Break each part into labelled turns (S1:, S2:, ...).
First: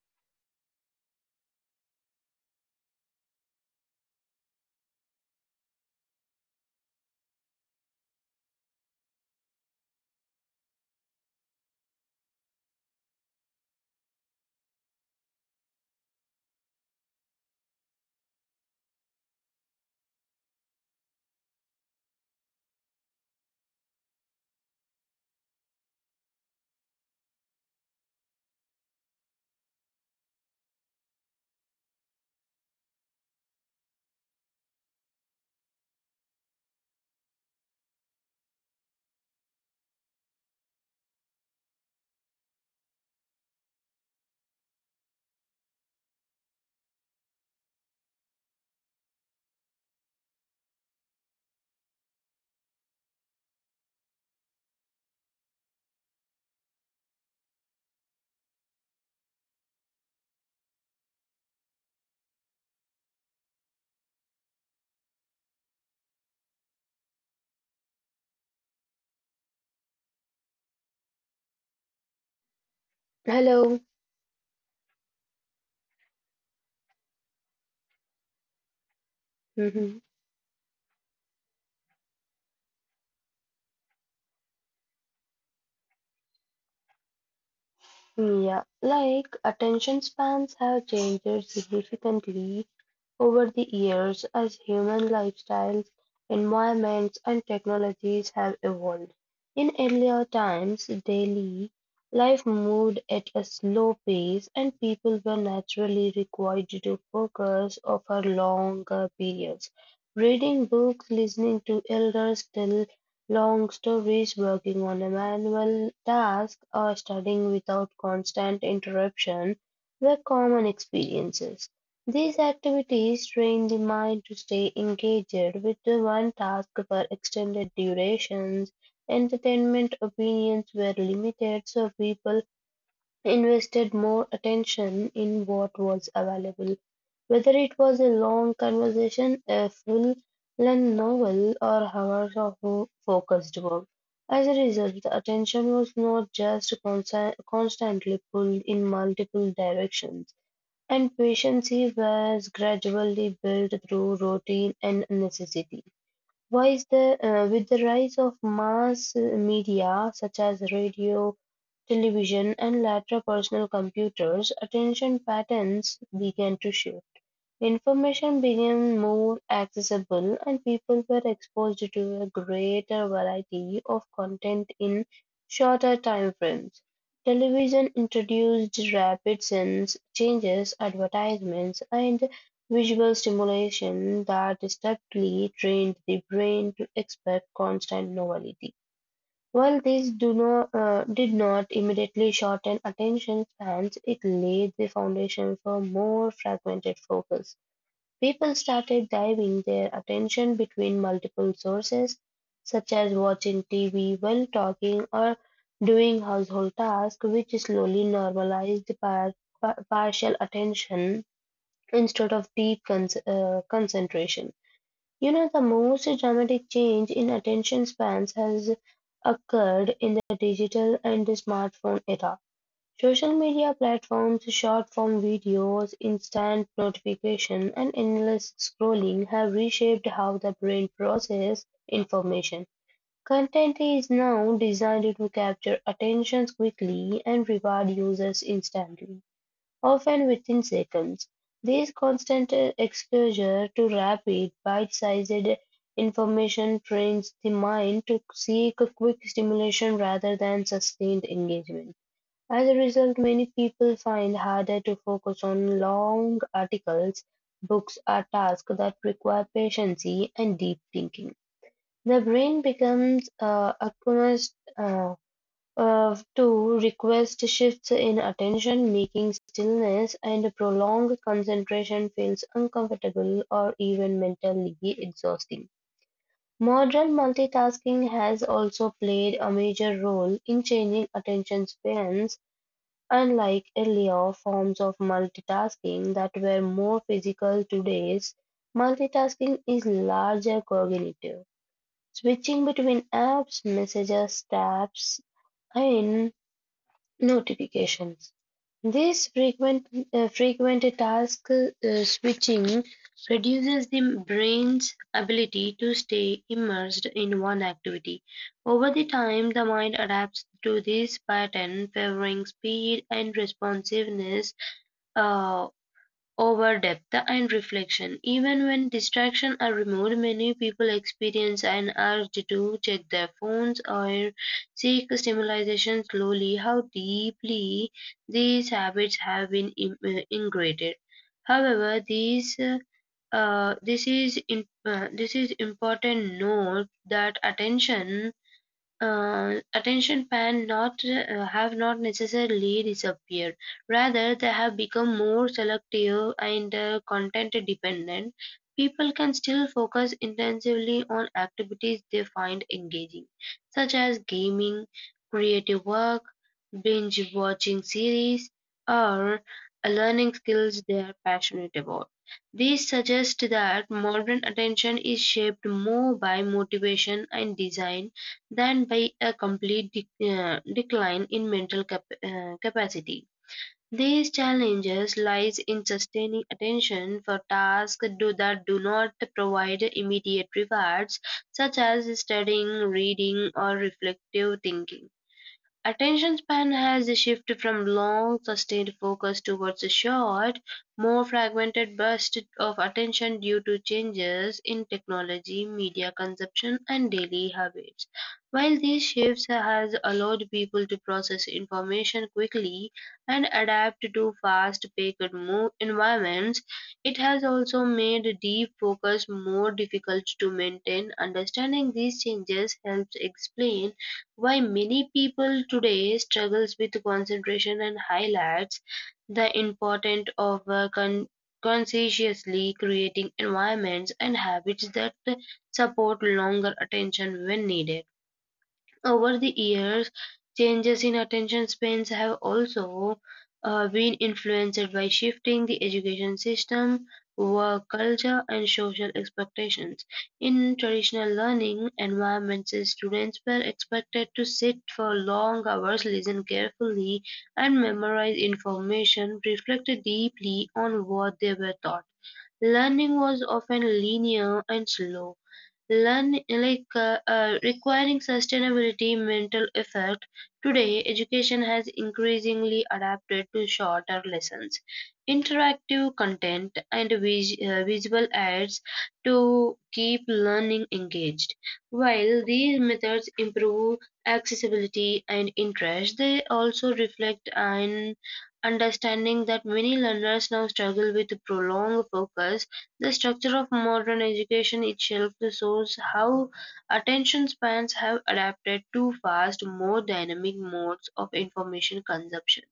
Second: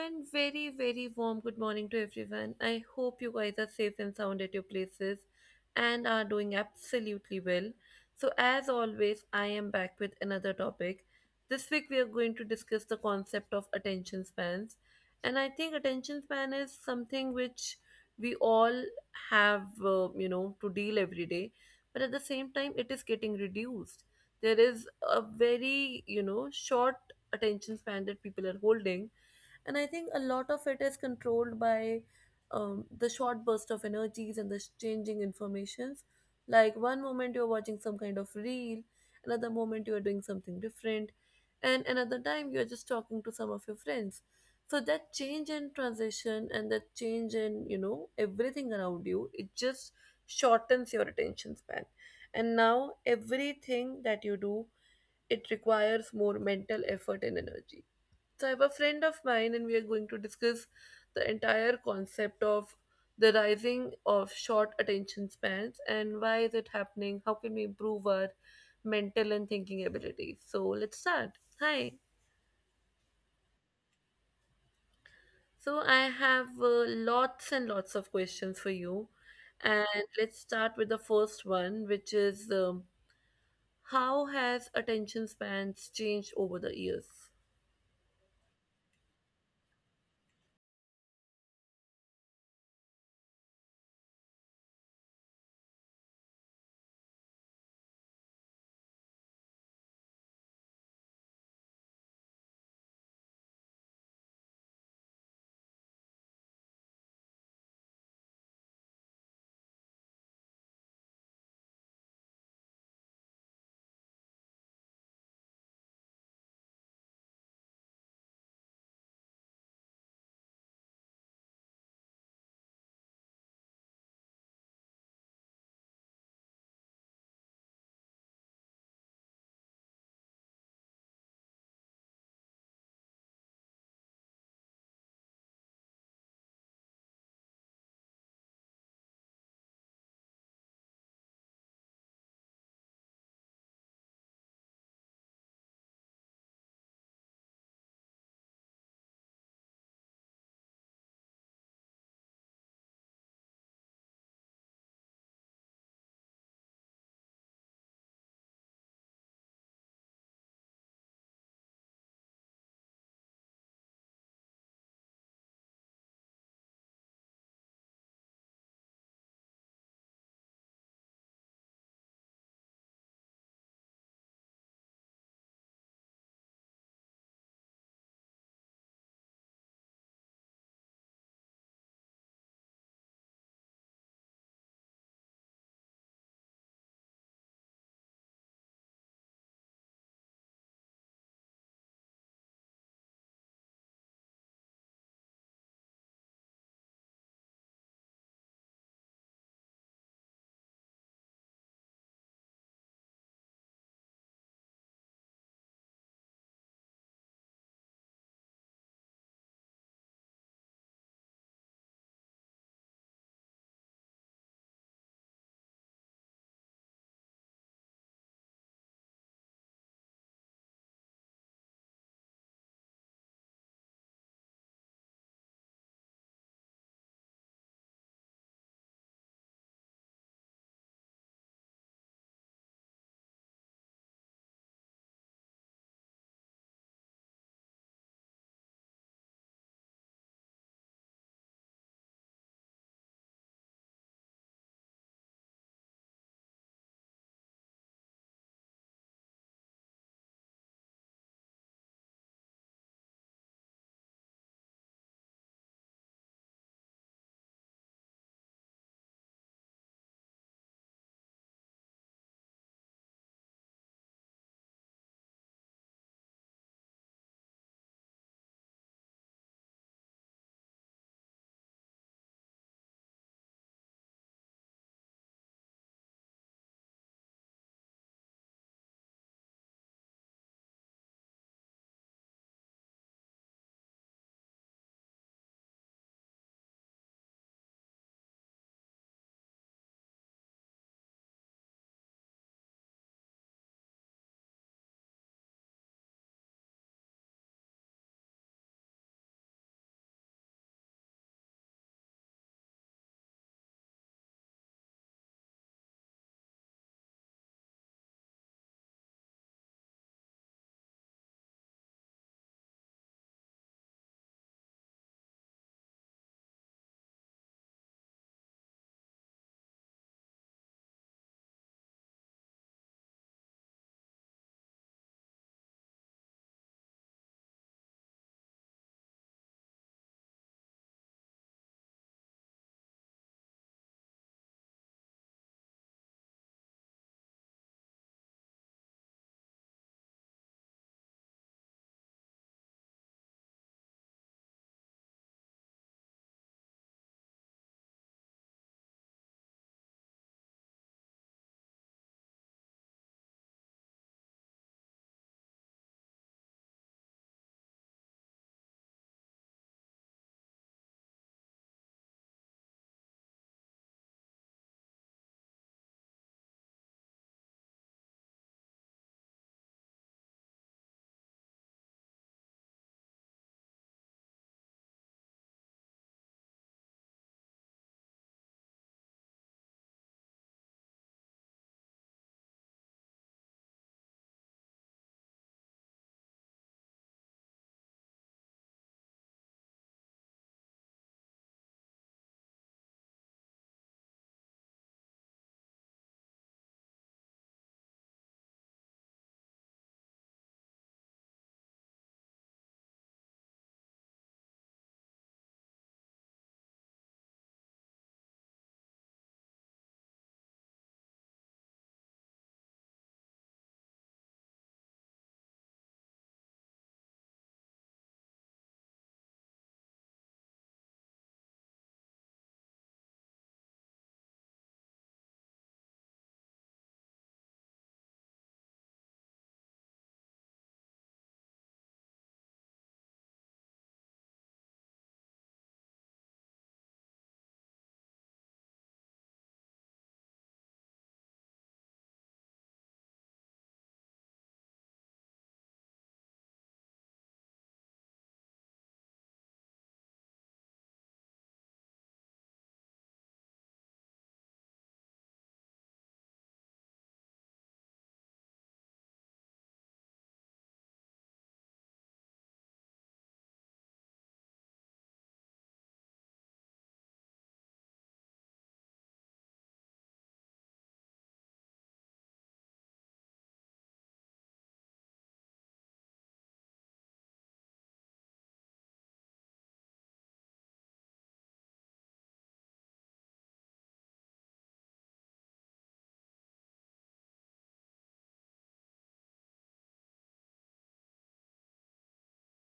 S1: and very, very warm good morning to everyone. I hope you guys are safe and sound at your places and are doing absolutely well. So, as always, I am back with another topic. This week, we are going to discuss the concept of attention spans. And I think attention span is something which we all have, to deal every day. But at the same time, it is getting reduced. There is a very, short attention span that people are holding, and I think a lot of it is controlled by the short burst of energies and the changing informations. Like one moment you're watching some kind of reel, another moment you're doing something different, and another time you're just talking to some of your friends. So that change in transition and that change in, you know, everything around you, it just shortens your attention span. And now everything that you do, it requires more mental effort and energy. So I have a friend of mine, and we are going to discuss the entire concept of the rising of short attention spans, and why is it happening? How can we improve our mental and thinking abilities? So let's start. Hi.
S2: Hello.
S1: So I have lots and lots of questions for you,
S2: hmm
S1: and let's start with the first one, which is, how has attention spans changed over the years?
S2: Yeah, like attention spans have changed significantly over the years, as human lifestyles, environments, and technologies have evolved. In earlier times, daily life moved at a slow pace and people were naturally required to focus over longer periods. Reading books, listening to elders tell long stories, working on a manual task, or studying without constant interruption were common experiences. These activities train the mind to stay engaged with the one task for extended durations. Entertainment opinions were limited, so people invested more attention in what was available, whether it was a long conversation, a full length novel, or hours of focused work. As a result, the attention was not just constantly pulled in multiple directions and patience was gradually built through routine and necessity. With the rise of mass media such as radio, television, and later personal computers, attention patterns began to shift. Information became more accessible, and people were exposed to a greater variety of content in shorter time frames. Television introduced rapid sense changes, advertisements, and visual stimulation that distinctly trained the brain to expect constant novelty. While these do not, did not immediately shorten attention spans, it laid the foundation for more fragmented focus. People started diving their attention between multiple sources, such as watching TV while talking or doing household tasks, which slowly normalized partial attention instead of deep concentration. You know, the most dramatic change in attention spans has occurred in the digital and the smartphone era. Social media platforms, short-form videos, instant notification, and endless scrolling have reshaped how the brain processes information. Content is now designed to capture attention quickly and reward users instantly, often within seconds. This constant exposure to rapid, bite-sized information trains the mind to seek quick stimulation rather than sustained engagement. As a result, many people find harder to focus on long articles. Books are tasks that require patience and deep thinking. The brain becomes accustomed uh, to request shifts in attention, making stillness and prolonged concentration feels uncomfortable or even mentally exhausting. Modern multitasking has also played a major role in changing attention spans. Unlike earlier forms of multitasking that were more physical, today's multitasking is larger cognitive. Switching between apps, messages, tabs, and notifications. This frequent task switching reduces the brain's ability to stay immersed in one activity. Over the time, the mind adapts to this pattern, favoring speed and responsiveness uh, over depth and reflection. Even when distractions are removed, many people experience an urge to check their phones or seek stimulation slowly. How deeply these habits have been ingrained. However, these this is in, This is important note that attention span not have not necessarily disappeared. Rather, they have become more selective and content dependent. People can still focus intensively on activities they find engaging, such as gaming, creative work, binge watching series, or learning skills they are passionate about. These suggest that modern attention is shaped more by motivation and design than by a complete decline in mental capacity. These challenges lies in sustaining attention for tasks that do not provide immediate rewards, such as studying, reading, or reflective thinking. Attention span has shifted from long, sustained focus towards a short, more fragmented bursts of attention due to changes in technology, media consumption, and daily habits. While these shifts has allowed people to process information quickly and adapt to fast-paced environments, it has also made deep focus more difficult to maintain. Understanding these changes helps explain why many people today struggles with concentration and highlights the importance of consciously creating environments and habits that support longer attention when needed. Over the years, changes in attention spans have also been influenced by shifting the education system, work culture, and social expectations. In traditional learning environments, students were expected to sit for long hours, listen carefully, and memorize information, reflect deeply on what they were taught. Learning was often linear and slow learn like requiring sustainability mental effect. Today education has increasingly adapted to shorter lessons, interactive content, and visual aids to keep learning engaged. While these methods improve accessibility and interest, they also reflect an understanding that many learners now struggle with prolonged focus. The structure of modern education itself shows how attention spans have adapted to fast, more dynamic modes of information consumption.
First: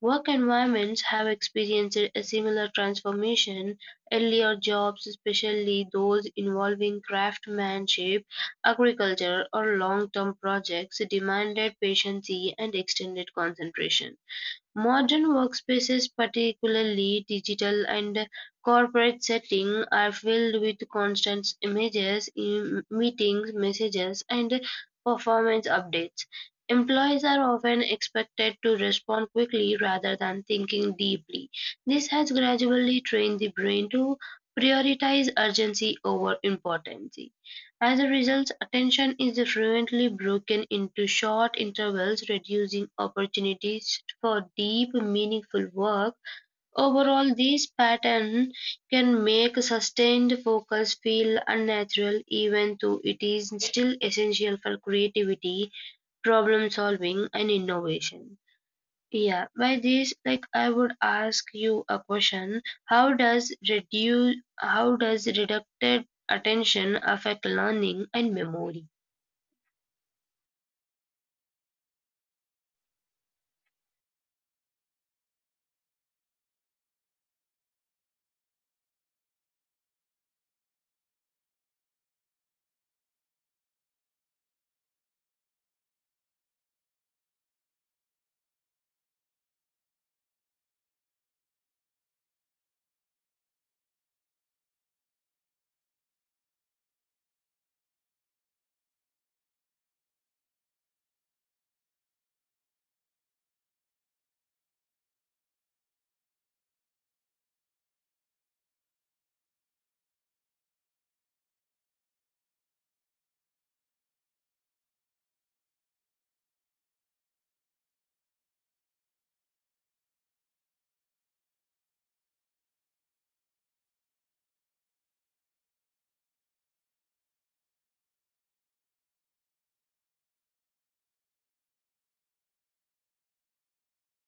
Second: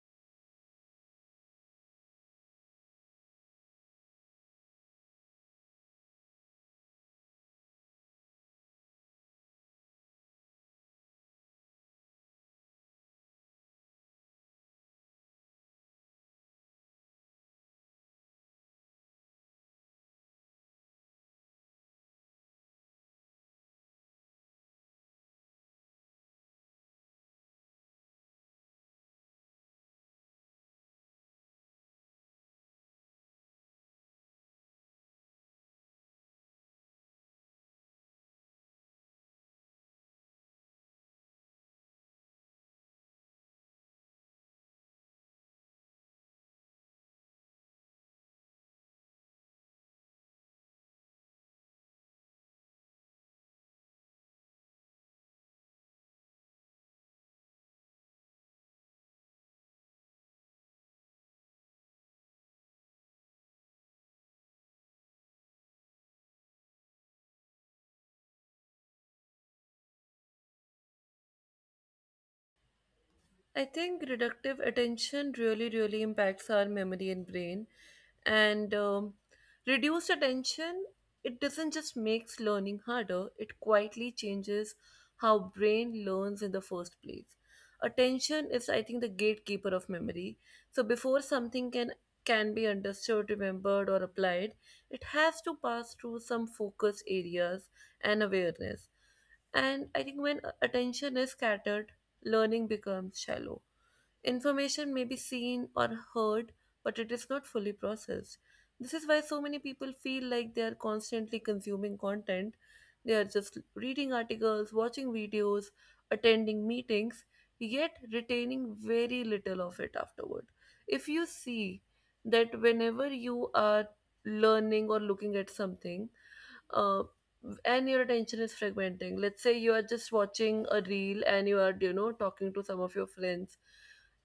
S2: Work environments have experienced a similar transformation. Earlier jobs, especially those involving craftsmanship, agriculture, or long term projects, demanded patience and extended concentration. Modern workspaces, particularly digital and corporate settings, are filled with constant images, meetings, messages, and performance updates. Employees are often expected to respond quickly rather than thinking deeply. This has gradually trained the brain to prioritize urgency over importance. As a result, attention is frequently broken into short intervals, reducing opportunities for deep, meaningful work. Overall, this pattern can make sustained focus feel unnatural, even though it is still essential for creativity, problem solving, and innovation. Yeah, by this, like I would ask you a question. How does reducted attention affect learning and memory?
S1: I think reductive attention really, really impacts our memory and brain. And reduced attention, it doesn't just makes learning harder, it quietly changes how brain learns in the first place. Attention is, I think, the gatekeeper of memory. So before something can be understood, remembered, or applied, it has to pass through some focus areas and awareness. And I think when attention is scattered, learning becomes shallow. Information may be seen or heard, but it is not fully processed. This is why so many people feel like they are constantly consuming content. They are just reading articles, watching videos, attending meetings, yet retaining very little of it afterward. If you see that whenever you are learning or looking at something, uh, and your attention is fragmenting. Let's say you are just watching a reel and you are, you know, talking to some of your friends.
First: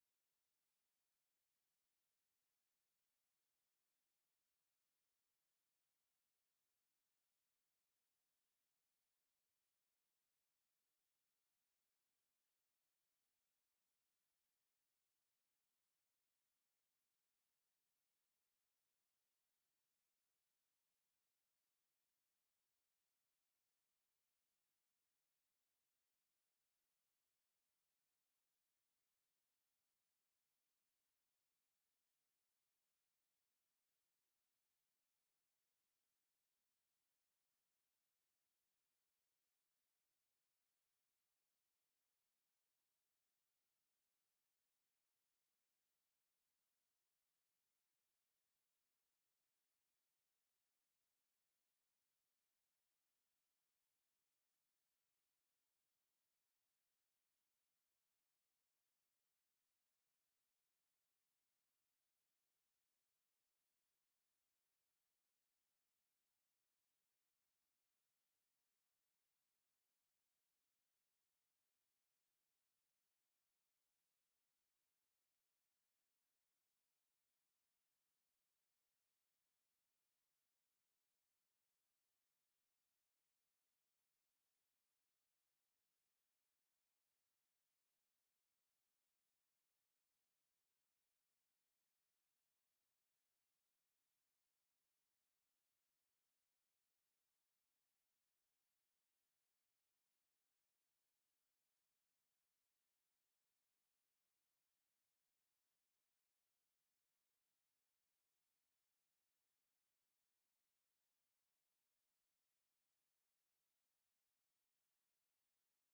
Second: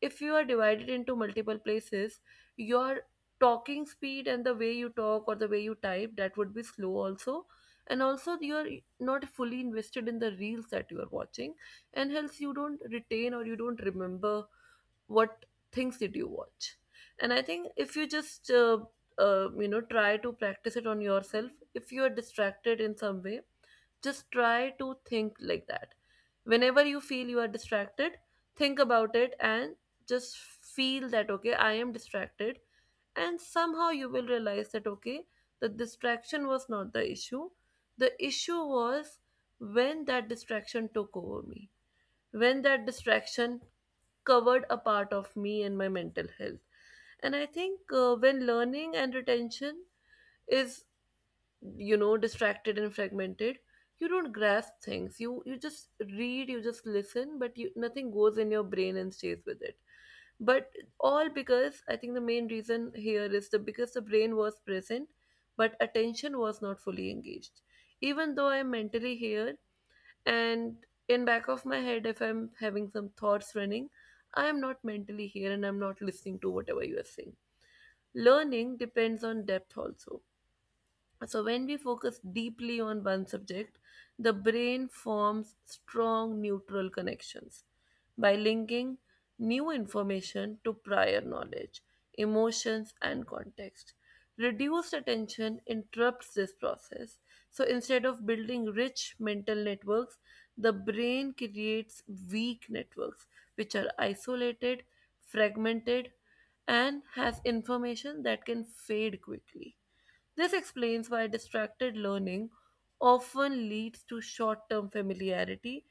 S1: If you are divided into multiple places, your talking speed and the way you talk or the way you type, that would be slow also. And also you're not fully invested in the reels that you are watching, and hence you don't retain or you don't remember what things did you watch. And I think if you just you know, try to practice it on yourself. If you are distracted in some way, just try to think like that. Whenever you feel you are distracted, think about it and just feel that okay, I am distracted. And somehow you will realize that okay, the distraction was not the issue. The issue was when that distraction took over me, when that distraction covered a part of me and my mental health. And I think, when learning and retention is, you know, distracted and fragmented, you don't grasp things. You just read, you just listen, but you nothing goes in your brain and stays with it. But all because, I think the main reason here is the, because the brain was present but attention was not fully engaged. Even though I'm mentally here, and in back of my head if I'm having some thoughts running, I am not mentally here and I'm not listening to whatever you are saying. Learning depends on depth also. So, when we focus deeply on one subject, the brain forms strong neutral connections by linking new information to prior knowledge, emotions, and context. Reduced attention interrupts this process. So, instead of building rich mental networks, the brain creates weak networks which are isolated, fragmented, and has information that can fade quickly. This explains why distracted learning often leads to short term familiarity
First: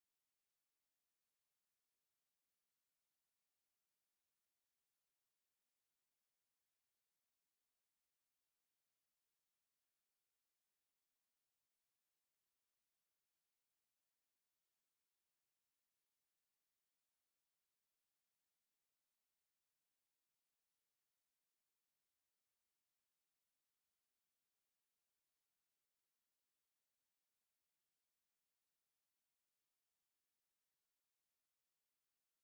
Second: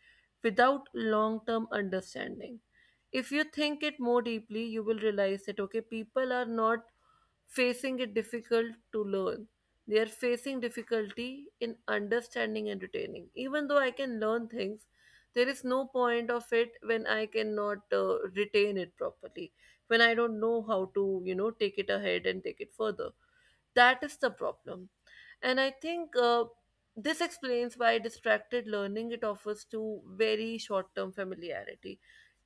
S1: without long term understanding. If you think it more deeply, you will realize that okay, people are not facing it difficult to learn. They are facing difficulty in understanding and retaining. Even though I can learn things, there is no point of it when I cannot retain it properly, when I don't know how to, you know, take it ahead and take it further. That is the problem. And I think, this explains why distracted learning it offers to very short-term familiarity.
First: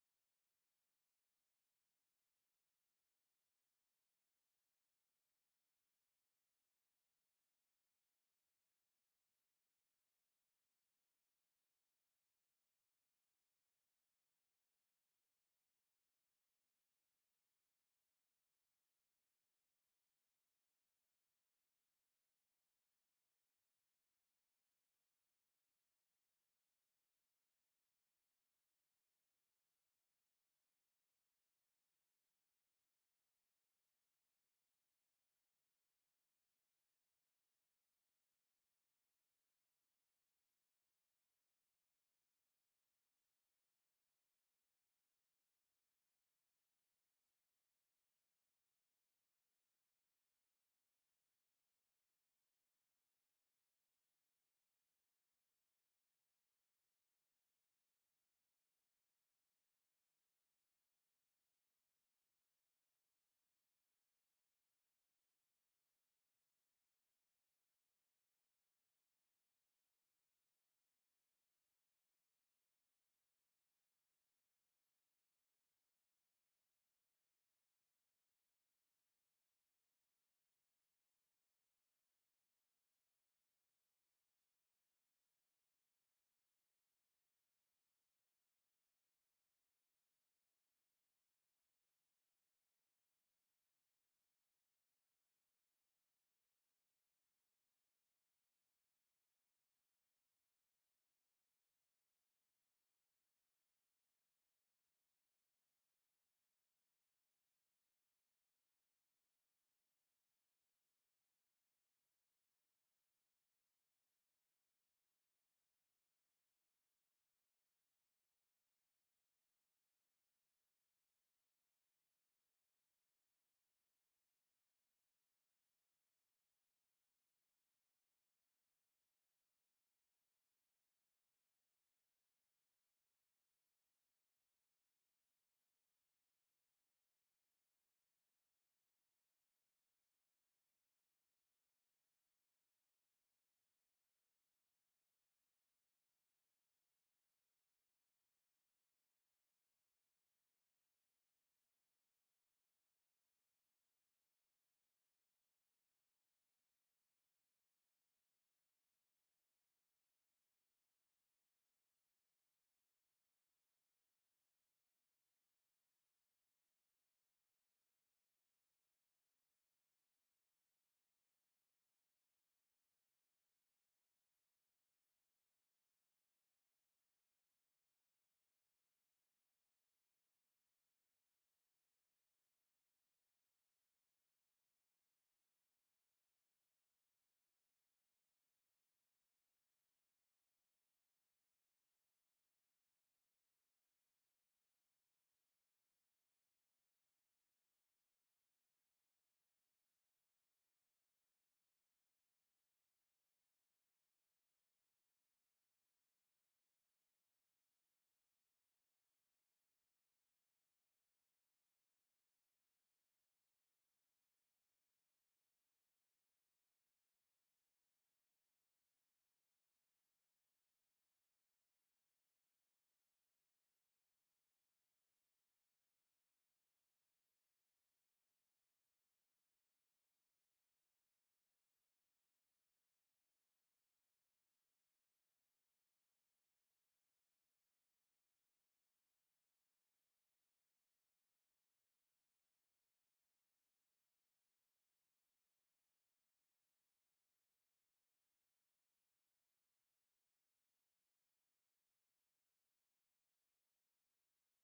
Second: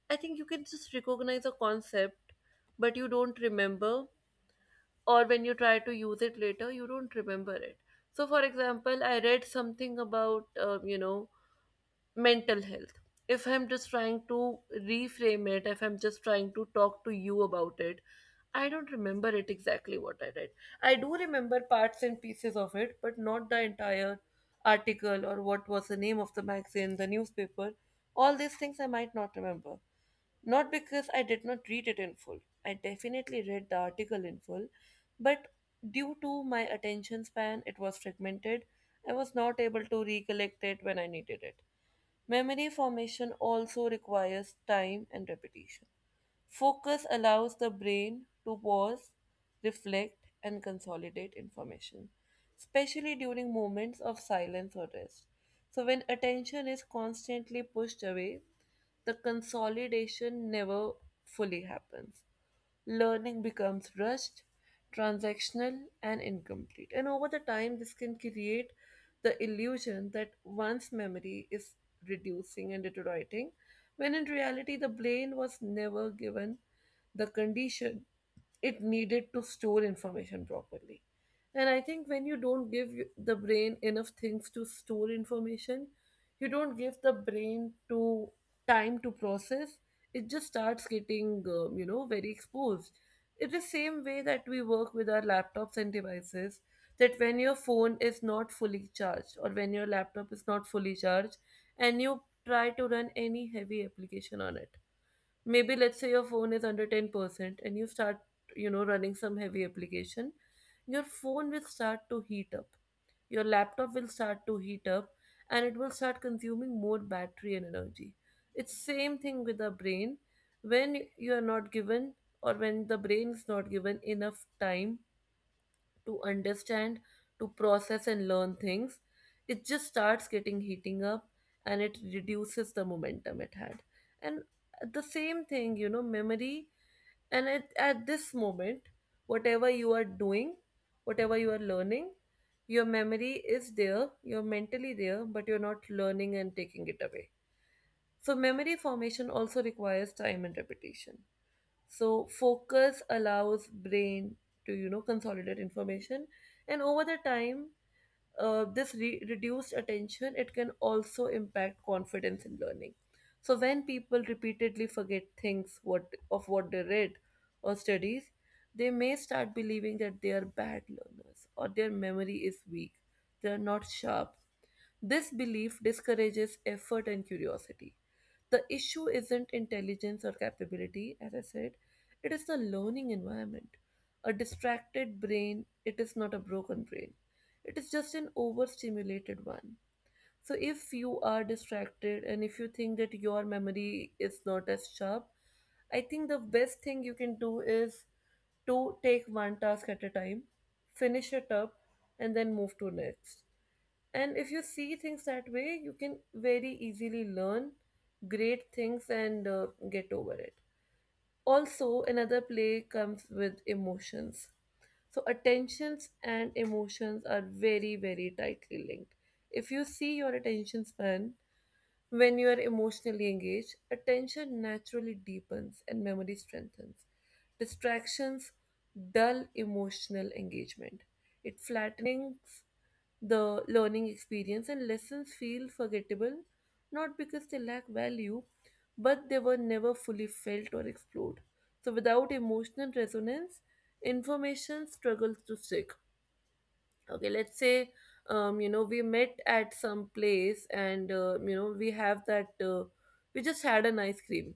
S1: I think you can just recognize a concept, but you don't remember, or when you try to use it later, you don't remember it. So, for example, I read something about, you know, mental health. If I'm just trying to reframe it, if I'm just trying to talk to you about it, I don't remember it exactly what I read. I do remember parts and pieces of it, but not the entire article or what was the name of the magazine, the newspaper. All these things I might not remember. Not because I did not read it in full. I definitely read the article in full, but due to my attention span, it was fragmented. I was not able to recollect it when I needed it. Memory formation also requires time and repetition. Focus allows the brain to pause, reflect, and consolidate information, especially during moments of silence or rest. So, when attention is constantly pushed away, the consolidation never fully happens. Learning becomes rushed, transactional, and incomplete. And over the time, this can create the illusion that one's memory is reducing and deteriorating, when in reality, the brain was never given the condition it needed to store information properly. And I think when you don't give the brain enough things to store information, you don't give the brain to time to process, it just starts getting, you know, very exposed. It is the same way that we work with our laptops and devices, that when your phone is not fully charged or when your laptop is not fully charged and you try to run any heavy application on it. Maybe let's say your phone is under 10% and you start, you know, running some heavy application, your phone will start to heat up, your laptop will start to heat up, and it will start consuming more battery and energy. It's same thing with the brain. When you are not given, or when the brain is not given enough time to understand, to process and learn things, it just starts getting heating up, and it reduces the momentum it had. And the same thing, you know, memory, and at this moment, whatever you are doing, whatever you are learning, your memory is there, you're mentally there, but you're not learning and taking it away. So memory formation also requires time and repetition. So focus allows brain to, you know, consolidate information. And over the time, this reduced attention, it can also impact confidence in learning. So when people repeatedly forget things, what of what they read or studies, they may start believing that they are bad learners, or their memory is weak, they are not sharp. This belief discourages effort and curiosity. The issue isn't intelligence or capability, as I said, it is the learning environment. A distracted brain, it is not a broken brain, it is just an overstimulated one. So, if you are distracted and if you think that your memory is not as sharp, I think the best thing you can do is to take one task at a time, finish it up, and then move to next. And if you see things that way, you can very easily learn great things and get over it. Also, another play comes with emotions. So, attentions and emotions are very, very tightly linked. If you see your attention span, when you are emotionally engaged, attention naturally deepens and memory strengthens. Distractions dull emotional engagement. It flattens the learning experience and lessons feel forgettable, not because they lack value, but they were never fully felt or explored. So, without emotional resonance, information struggles to stick. Okay, let's say, you know, we met at some place and, you know, we have that, we just had an ice cream.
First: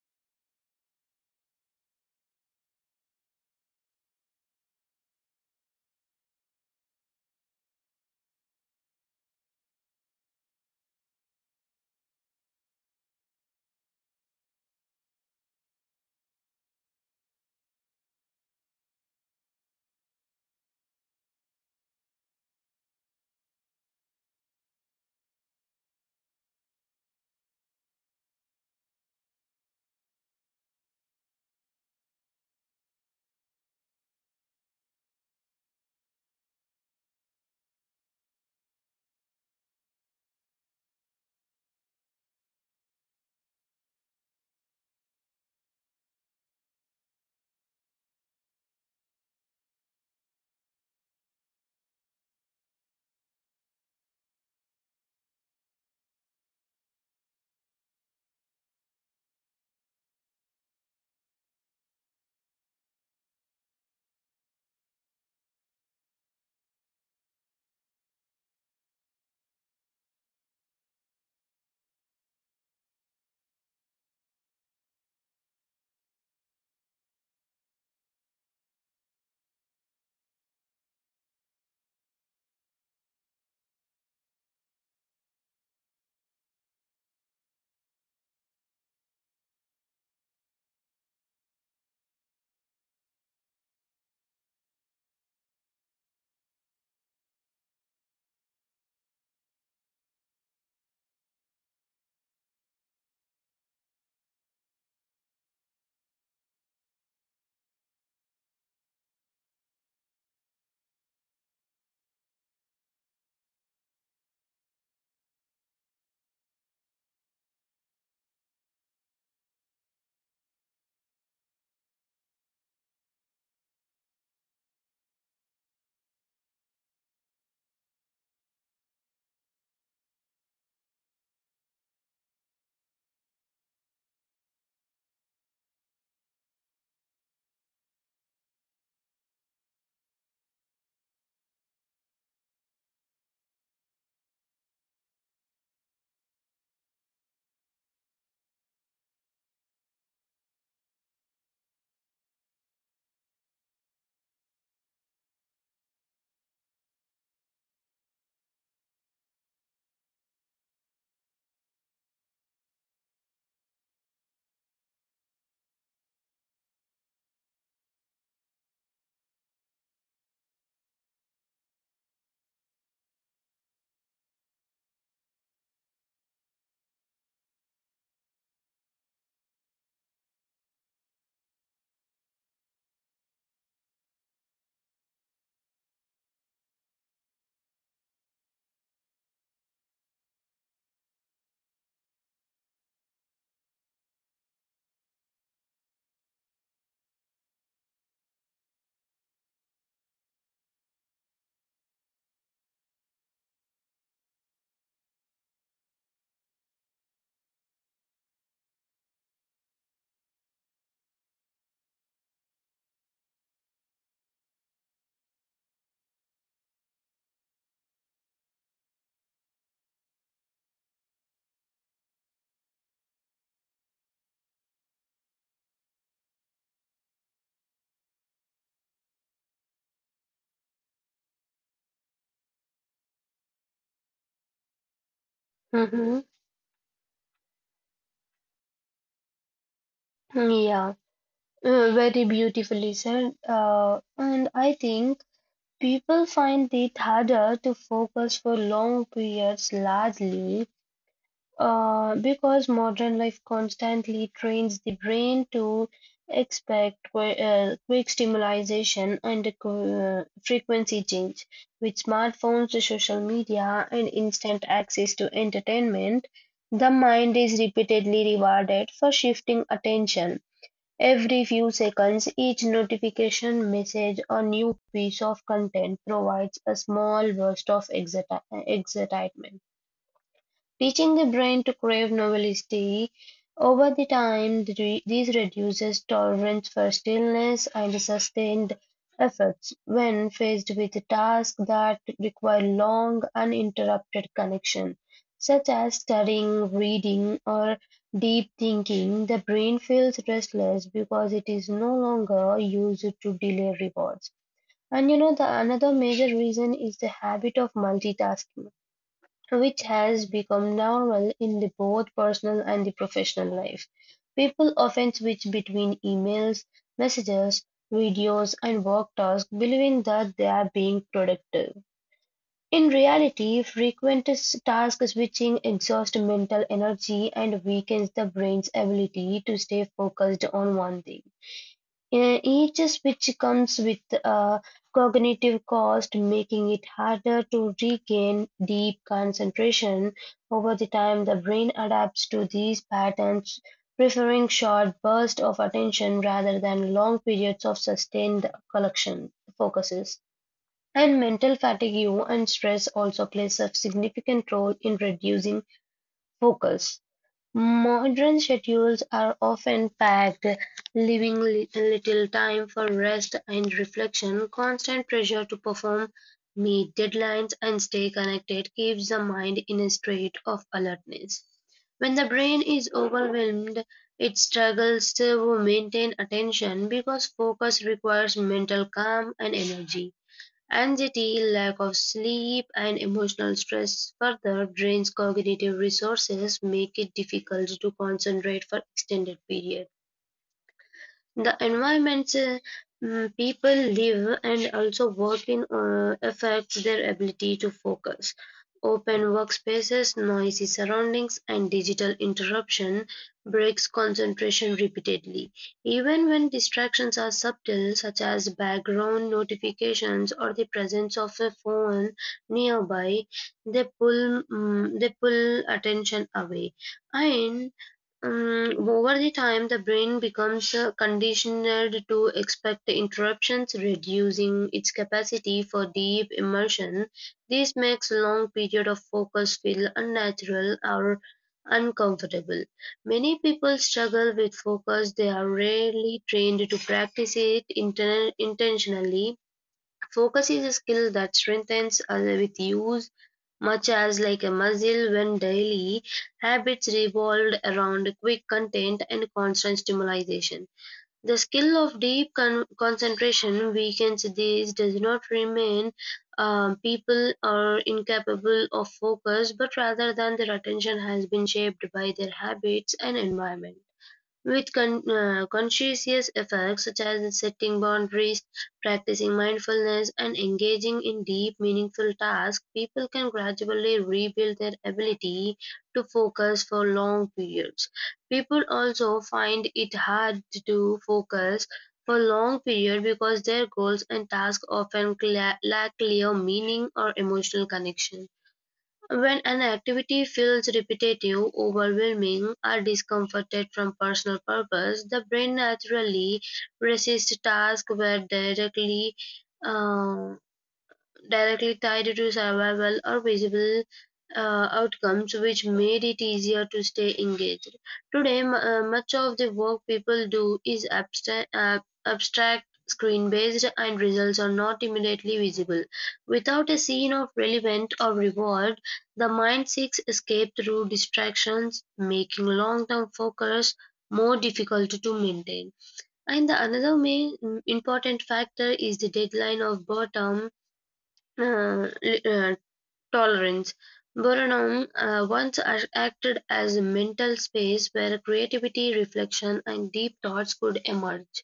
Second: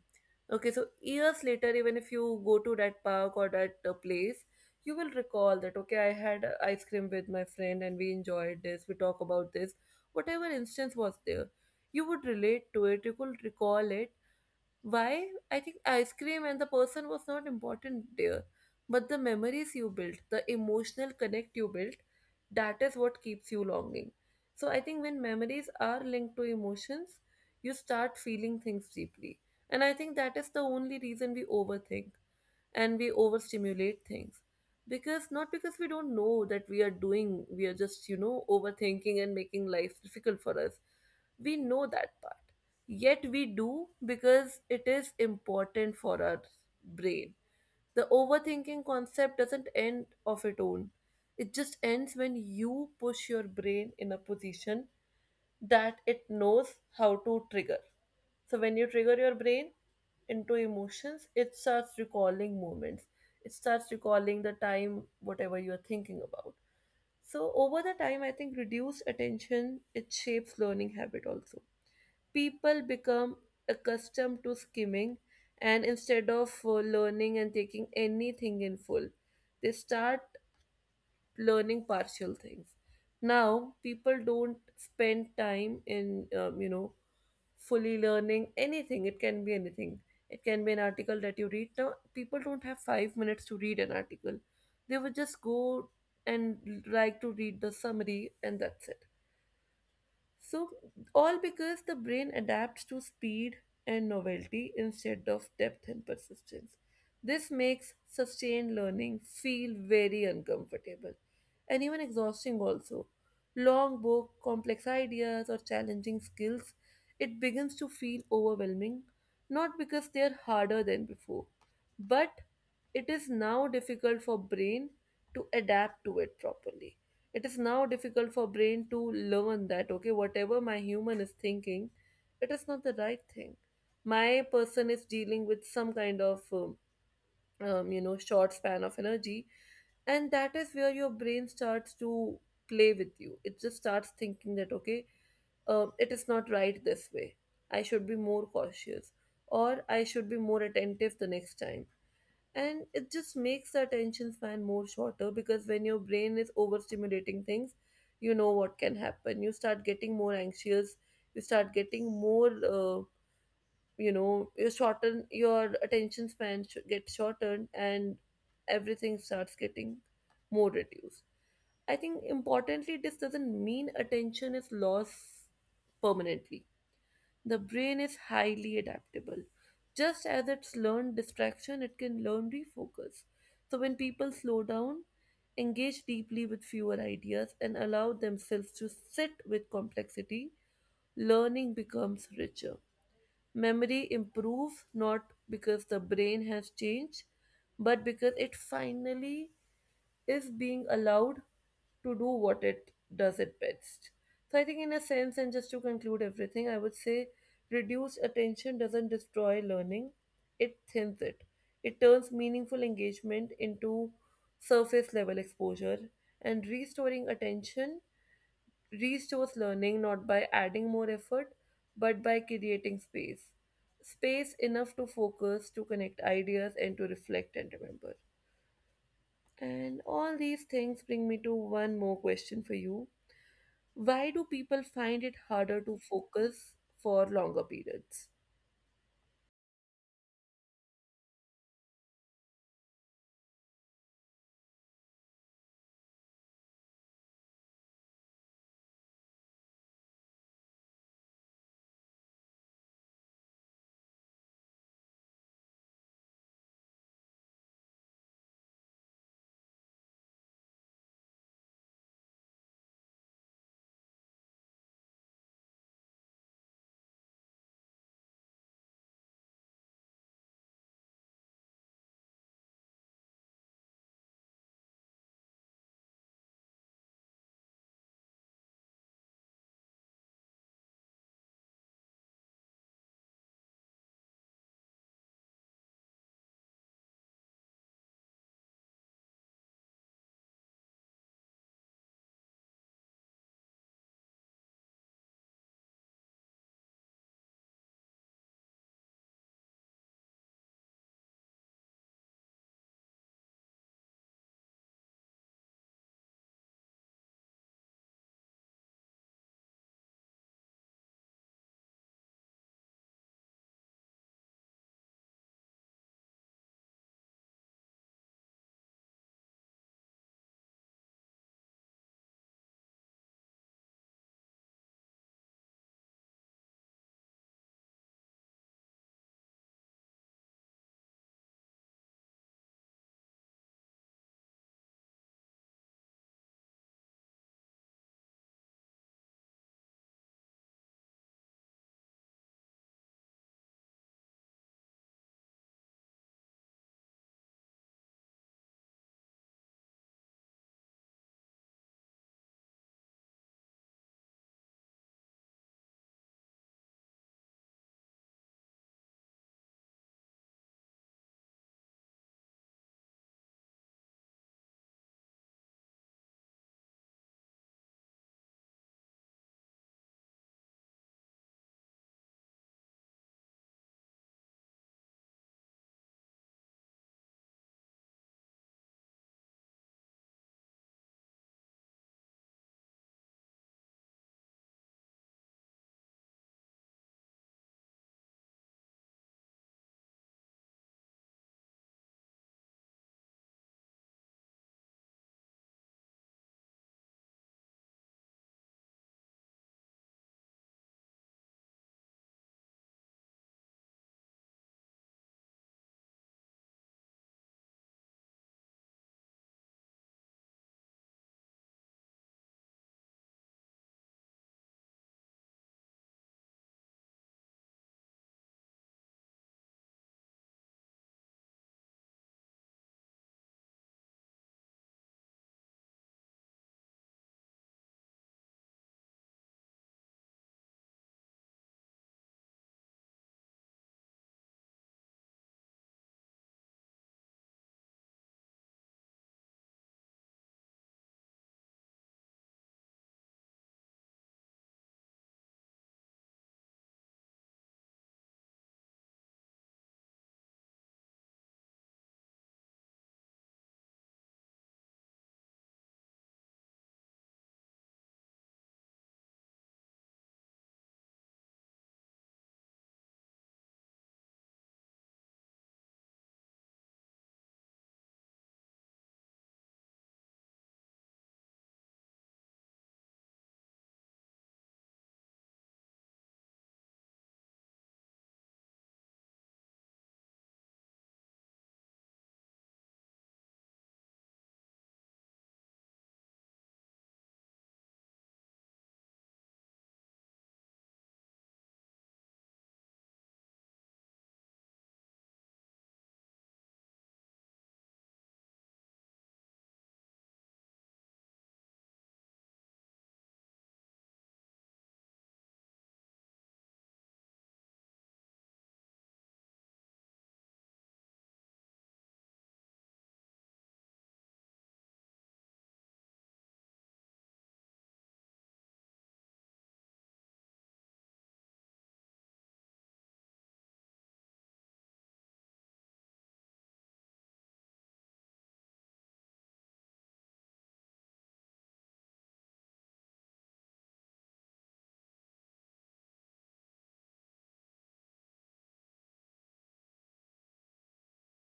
S1: Okay, so years later, even if you go to that park or that, place, you will recall that okay, I had, ice cream with my friend and we enjoyed this, we talk about this, whatever instance was there, you would relate to it, you could recall it. Why? I think ice cream and the person was not important there, but the memories you built, the emotional connect you built, that is what keeps you longing. So I think when memories are linked to emotions, you start feeling things deeply. And I think that is the only reason we overthink and we overstimulate things because, not because we don't know that we are doing, we are just overthinking and making life difficult for us. We know that part, yet we do because it is important for our brain. The overthinking concept doesn't end of its own. It just ends when you push your brain in a position that it knows how to trigger. So when you trigger your brain into emotions, it starts recalling moments. It starts recalling the time, whatever you are thinking about. So over the time, I think reduced attention, it shapes learning habit also. People become accustomed to skimming, and instead of learning and taking anything in full, they start learning partial things. Now people don't spend time in fully learning anything. It can be anything, it can be an article that you read. Now people don't have 5 minutes to read an article, they would just go and like to read the summary, and that's it. So, all because the brain adapts to speed and novelty instead of depth and persistence. This makes sustained learning feel very uncomfortable and even exhausting, also. Long book, complex ideas, or challenging skills, it begins to feel overwhelming, not because they are harder than before, but it is now difficult for brain to adapt to it properly. It is now difficult for brain to learn that okay, whatever my human is thinking, it is not the right thing. My person is dealing with some kind of short span of energy, and that is where your brain starts to play with you. It just starts thinking that okay, it is not right this way, I should be more cautious or I should be more attentive the next time. And it just makes the attention span more shorter, because when your brain is overstimulating things, you know what can happen, you start getting more anxious, you start getting more you shorten your attention span, gets shortened, and everything starts getting more reduced. I think importantly this doesn't mean attention is lost permanently. The brain is highly adaptable. Just as it's learned distraction, it can learn refocus. So when people slow down, engage deeply with fewer ideas, and allow themselves to sit with complexity, learning becomes richer. Memory improves not because the brain has changed, but because it finally is being allowed to do what it does it best. So I think in a sense, and just to conclude everything, I would say reduced attention doesn't destroy learning, it thins it. It turns meaningful engagement into surface level exposure, and restoring attention restores learning not by adding more effort but by creating space. Space enough to focus, to connect ideas, and to reflect and remember. And all these things bring me to one more question for you: why do people find it harder to
S2: Mm-hmm.
S1: focus for longer periods?
S2: Yeah, very beautifully said. And I think people find it harder to focus for long periods largely because modern life constantly trains the brain to expect quick stimulation and frequency change. With smartphones, social media, and instant access to entertainment, the mind is repeatedly rewarded for shifting attention. Every few seconds, each notification, message, or new piece of content provides a small burst of excitement, teaching the brain to crave novelty. Over the time, this reduces tolerance for stillness and sustained efforts. When faced with tasks that require long, uninterrupted connection, such as studying, reading, or deep thinking, the brain feels restless because it is no longer used to delay rewards. And you know, the another major reason is the habit of multitasking, which has become normal in the both personal and the professional life. People often switch between emails, messages, videos, and work tasks, believing that they are being productive. In reality, frequent task switching exhausts mental energy and weakens the brain's ability to stay focused on one thing. Each switch comes with a cognitive cost, making it harder to regain deep concentration. Over the time, the brain adapts to these patterns, preferring short bursts of attention rather than long periods of sustained collection focuses. And mental fatigue and stress also plays a significant role in reducing focus. Modern schedules are often packed, leaving little time for rest and reflection. Constant pressure to perform, meet deadlines, and stay connected keeps the mind in a state of alertness. When the brain is overwhelmed, it struggles to maintain attention because focus requires mental calm and energy. Anxiety, lack of sleep, and emotional stress further drains cognitive resources, make it difficult to concentrate for extended periods. The environments, people live and also work in, affects their ability to focus. Open workspaces, noisy surroundings, and digital interruption breaks concentration repeatedly. Even when distractions are subtle, such as background notifications or the presence of a phone nearby, they pull attention away. And Over the time, the brain becomes conditioned to expect interruptions, reducing its capacity for deep immersion. This makes long periods of focus feel unnatural or uncomfortable. Many people struggle with focus. They are rarely trained to practice it intentionally. Focus is a skill that strengthens with use much as like a muscle. When daily habits revolved around quick content and constant stimulation, the skill of deep concentration weakens. This does not remain people are incapable of focus, but rather than their attention has been shaped by their habits and environment. With conscientious efforts such as setting boundaries, practicing mindfulness, and engaging in deep, meaningful tasks, people can gradually rebuild their ability to focus for long periods. People also find it hard to focus for long periods because their goals and tasks often lack clear meaning or emotional connection. When an activity feels repetitive, overwhelming, or discomforted from personal purpose, the brain naturally resists tasks where uh, directly tied to survival or visible outcomes, which made it easier to stay engaged. Today, much of the work people do is abstract screen based, and results are not immediately visible. Without a scene of relevant or reward, the mind seeks escape through distractions, making long term focus more difficult to maintain. And the another main important factor is the deadline of boredom. Uh, li- uh, Tolerance. Boredom once acted as a mental space where creativity, reflection, and deep thoughts could emerge.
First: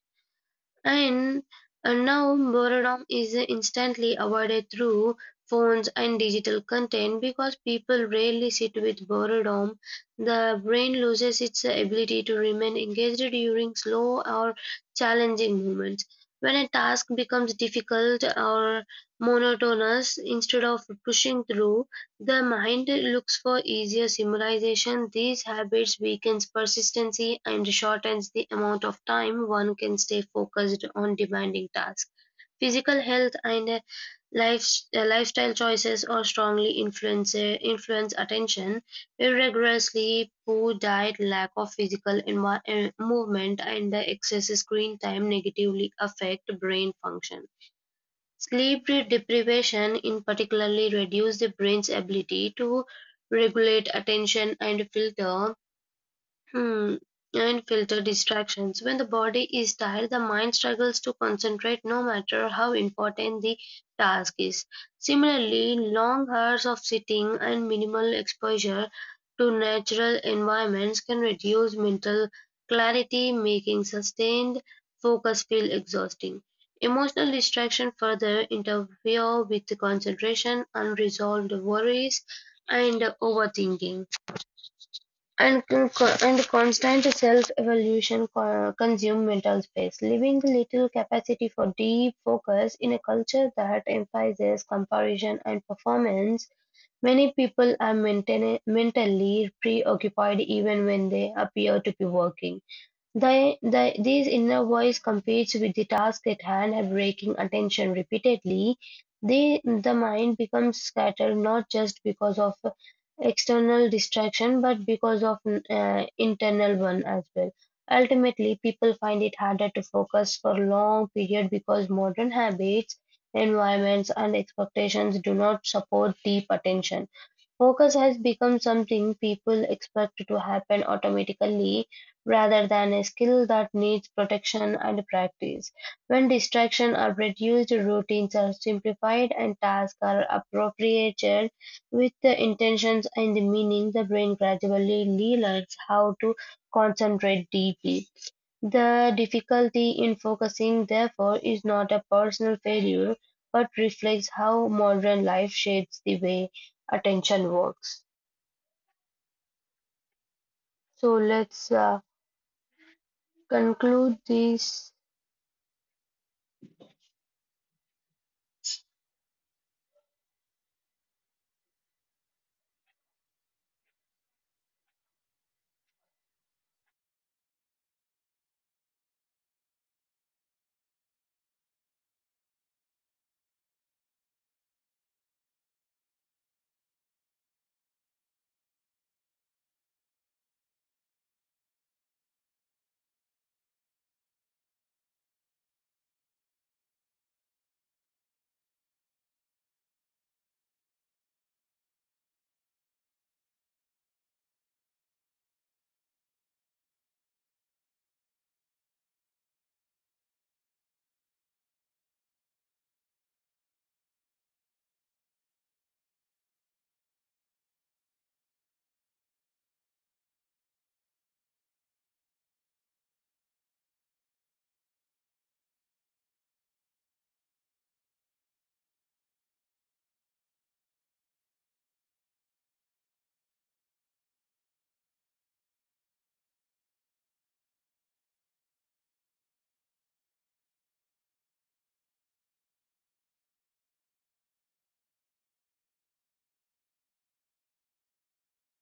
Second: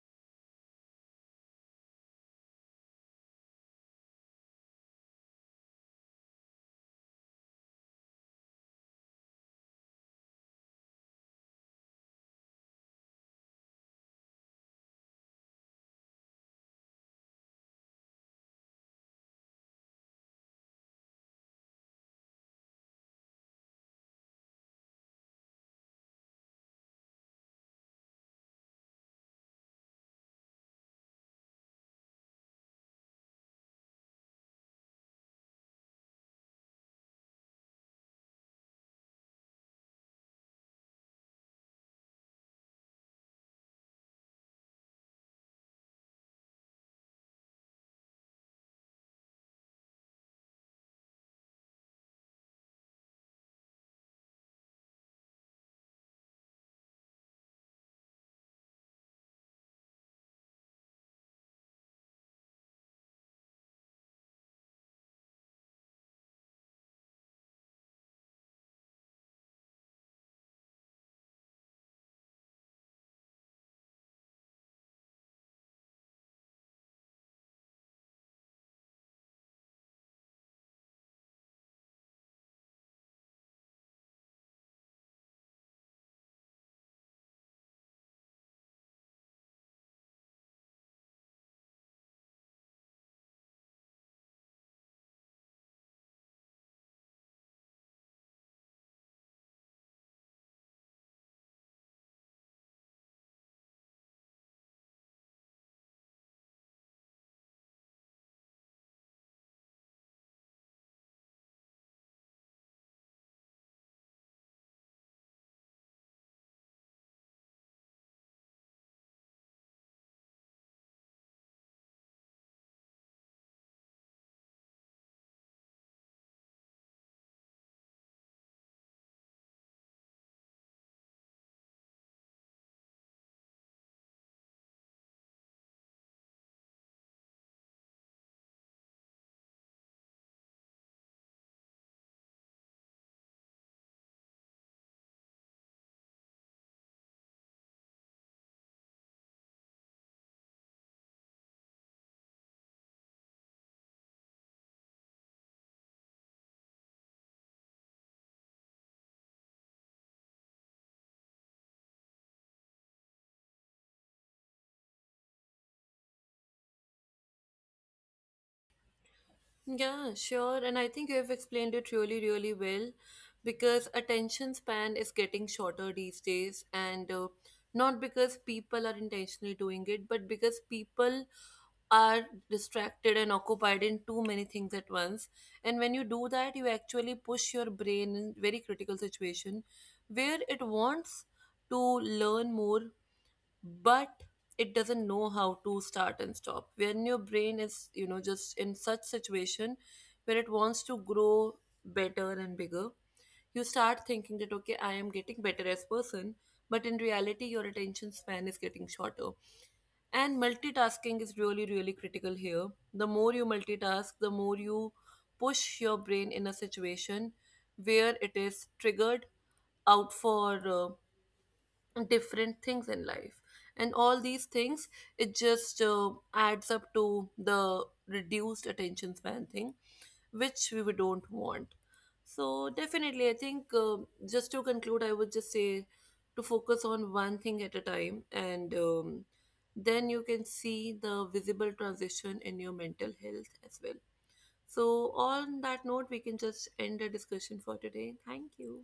S2: And now boredom is instantly avoided through phones and digital content because people rarely sit with boredom. The brain loses its ability to remain engaged during slow or challenging moments. When a task becomes difficult or monotonous, instead of pushing through, the mind looks for easier similarization. These habits weakens persistency and shortens the amount of time one can stay focused on demanding tasks. Physical health and life, lifestyle choices are strongly influence attention. Irregular sleep, poor diet, lack of physical movement, and the excess screen time negatively affect brain function. Sleep deprivation in particularly reduces the brain's ability to regulate attention and filter Hmm. and filter distractions. When the body is tired, the mind struggles to concentrate no matter how important the task is. Similarly, long hours of sitting and minimal exposure to natural environments can reduce mental clarity, making sustained focus feel exhausting. Emotional distraction further interfere with the concentration, unresolved worries, and overthinking and and constant self-evaluation consume mental space, leaving little capacity for deep focus in a culture that emphasizes comparison and performance. Many people are mentally preoccupied even when they appear to be working. This inner voice competes with the task at hand by breaking attention repeatedly. The mind becomes scattered not just because of external distraction but because of internal one as well. Ultimately, people find it harder to focus for long period because modern habits, environments, and expectations do not support deep attention. Focus has become something people expect to happen automatically rather than a skill that needs protection and practice. When distractions are reduced, routines are simplified, and tasks are appropriated with the intentions and the meaning, the brain gradually learns how to concentrate deeply. The difficulty in focusing, therefore, is not a personal failure, but reflects how modern life shapes the way attention works. So let's conclude this.
S1: Yeah, sure. And I think you have explained it really, really well, because attention span is getting shorter these days. And not because people are intentionally doing it, but because people are distracted and occupied in too many things at once. And when you do that, you actually push your brain in very critical situation where it wants to learn more, but it doesn't know how to start and stop. When your brain is just in such situation where it wants to grow better and bigger, you start thinking that okay, I am getting better as person, but in reality your attention span is getting shorter. And multitasking is really, really critical here. The more you multitask, the more you push your brain in a situation where it is triggered out for different things in life. And all these things, it just adds up to the reduced attention span thing, which we don't want. So definitely I think, just to conclude, I would just say to focus on one thing at a time, and then you can see the visible transition in your mental health as well. So on that note, we can just end the discussion for today. Thank you.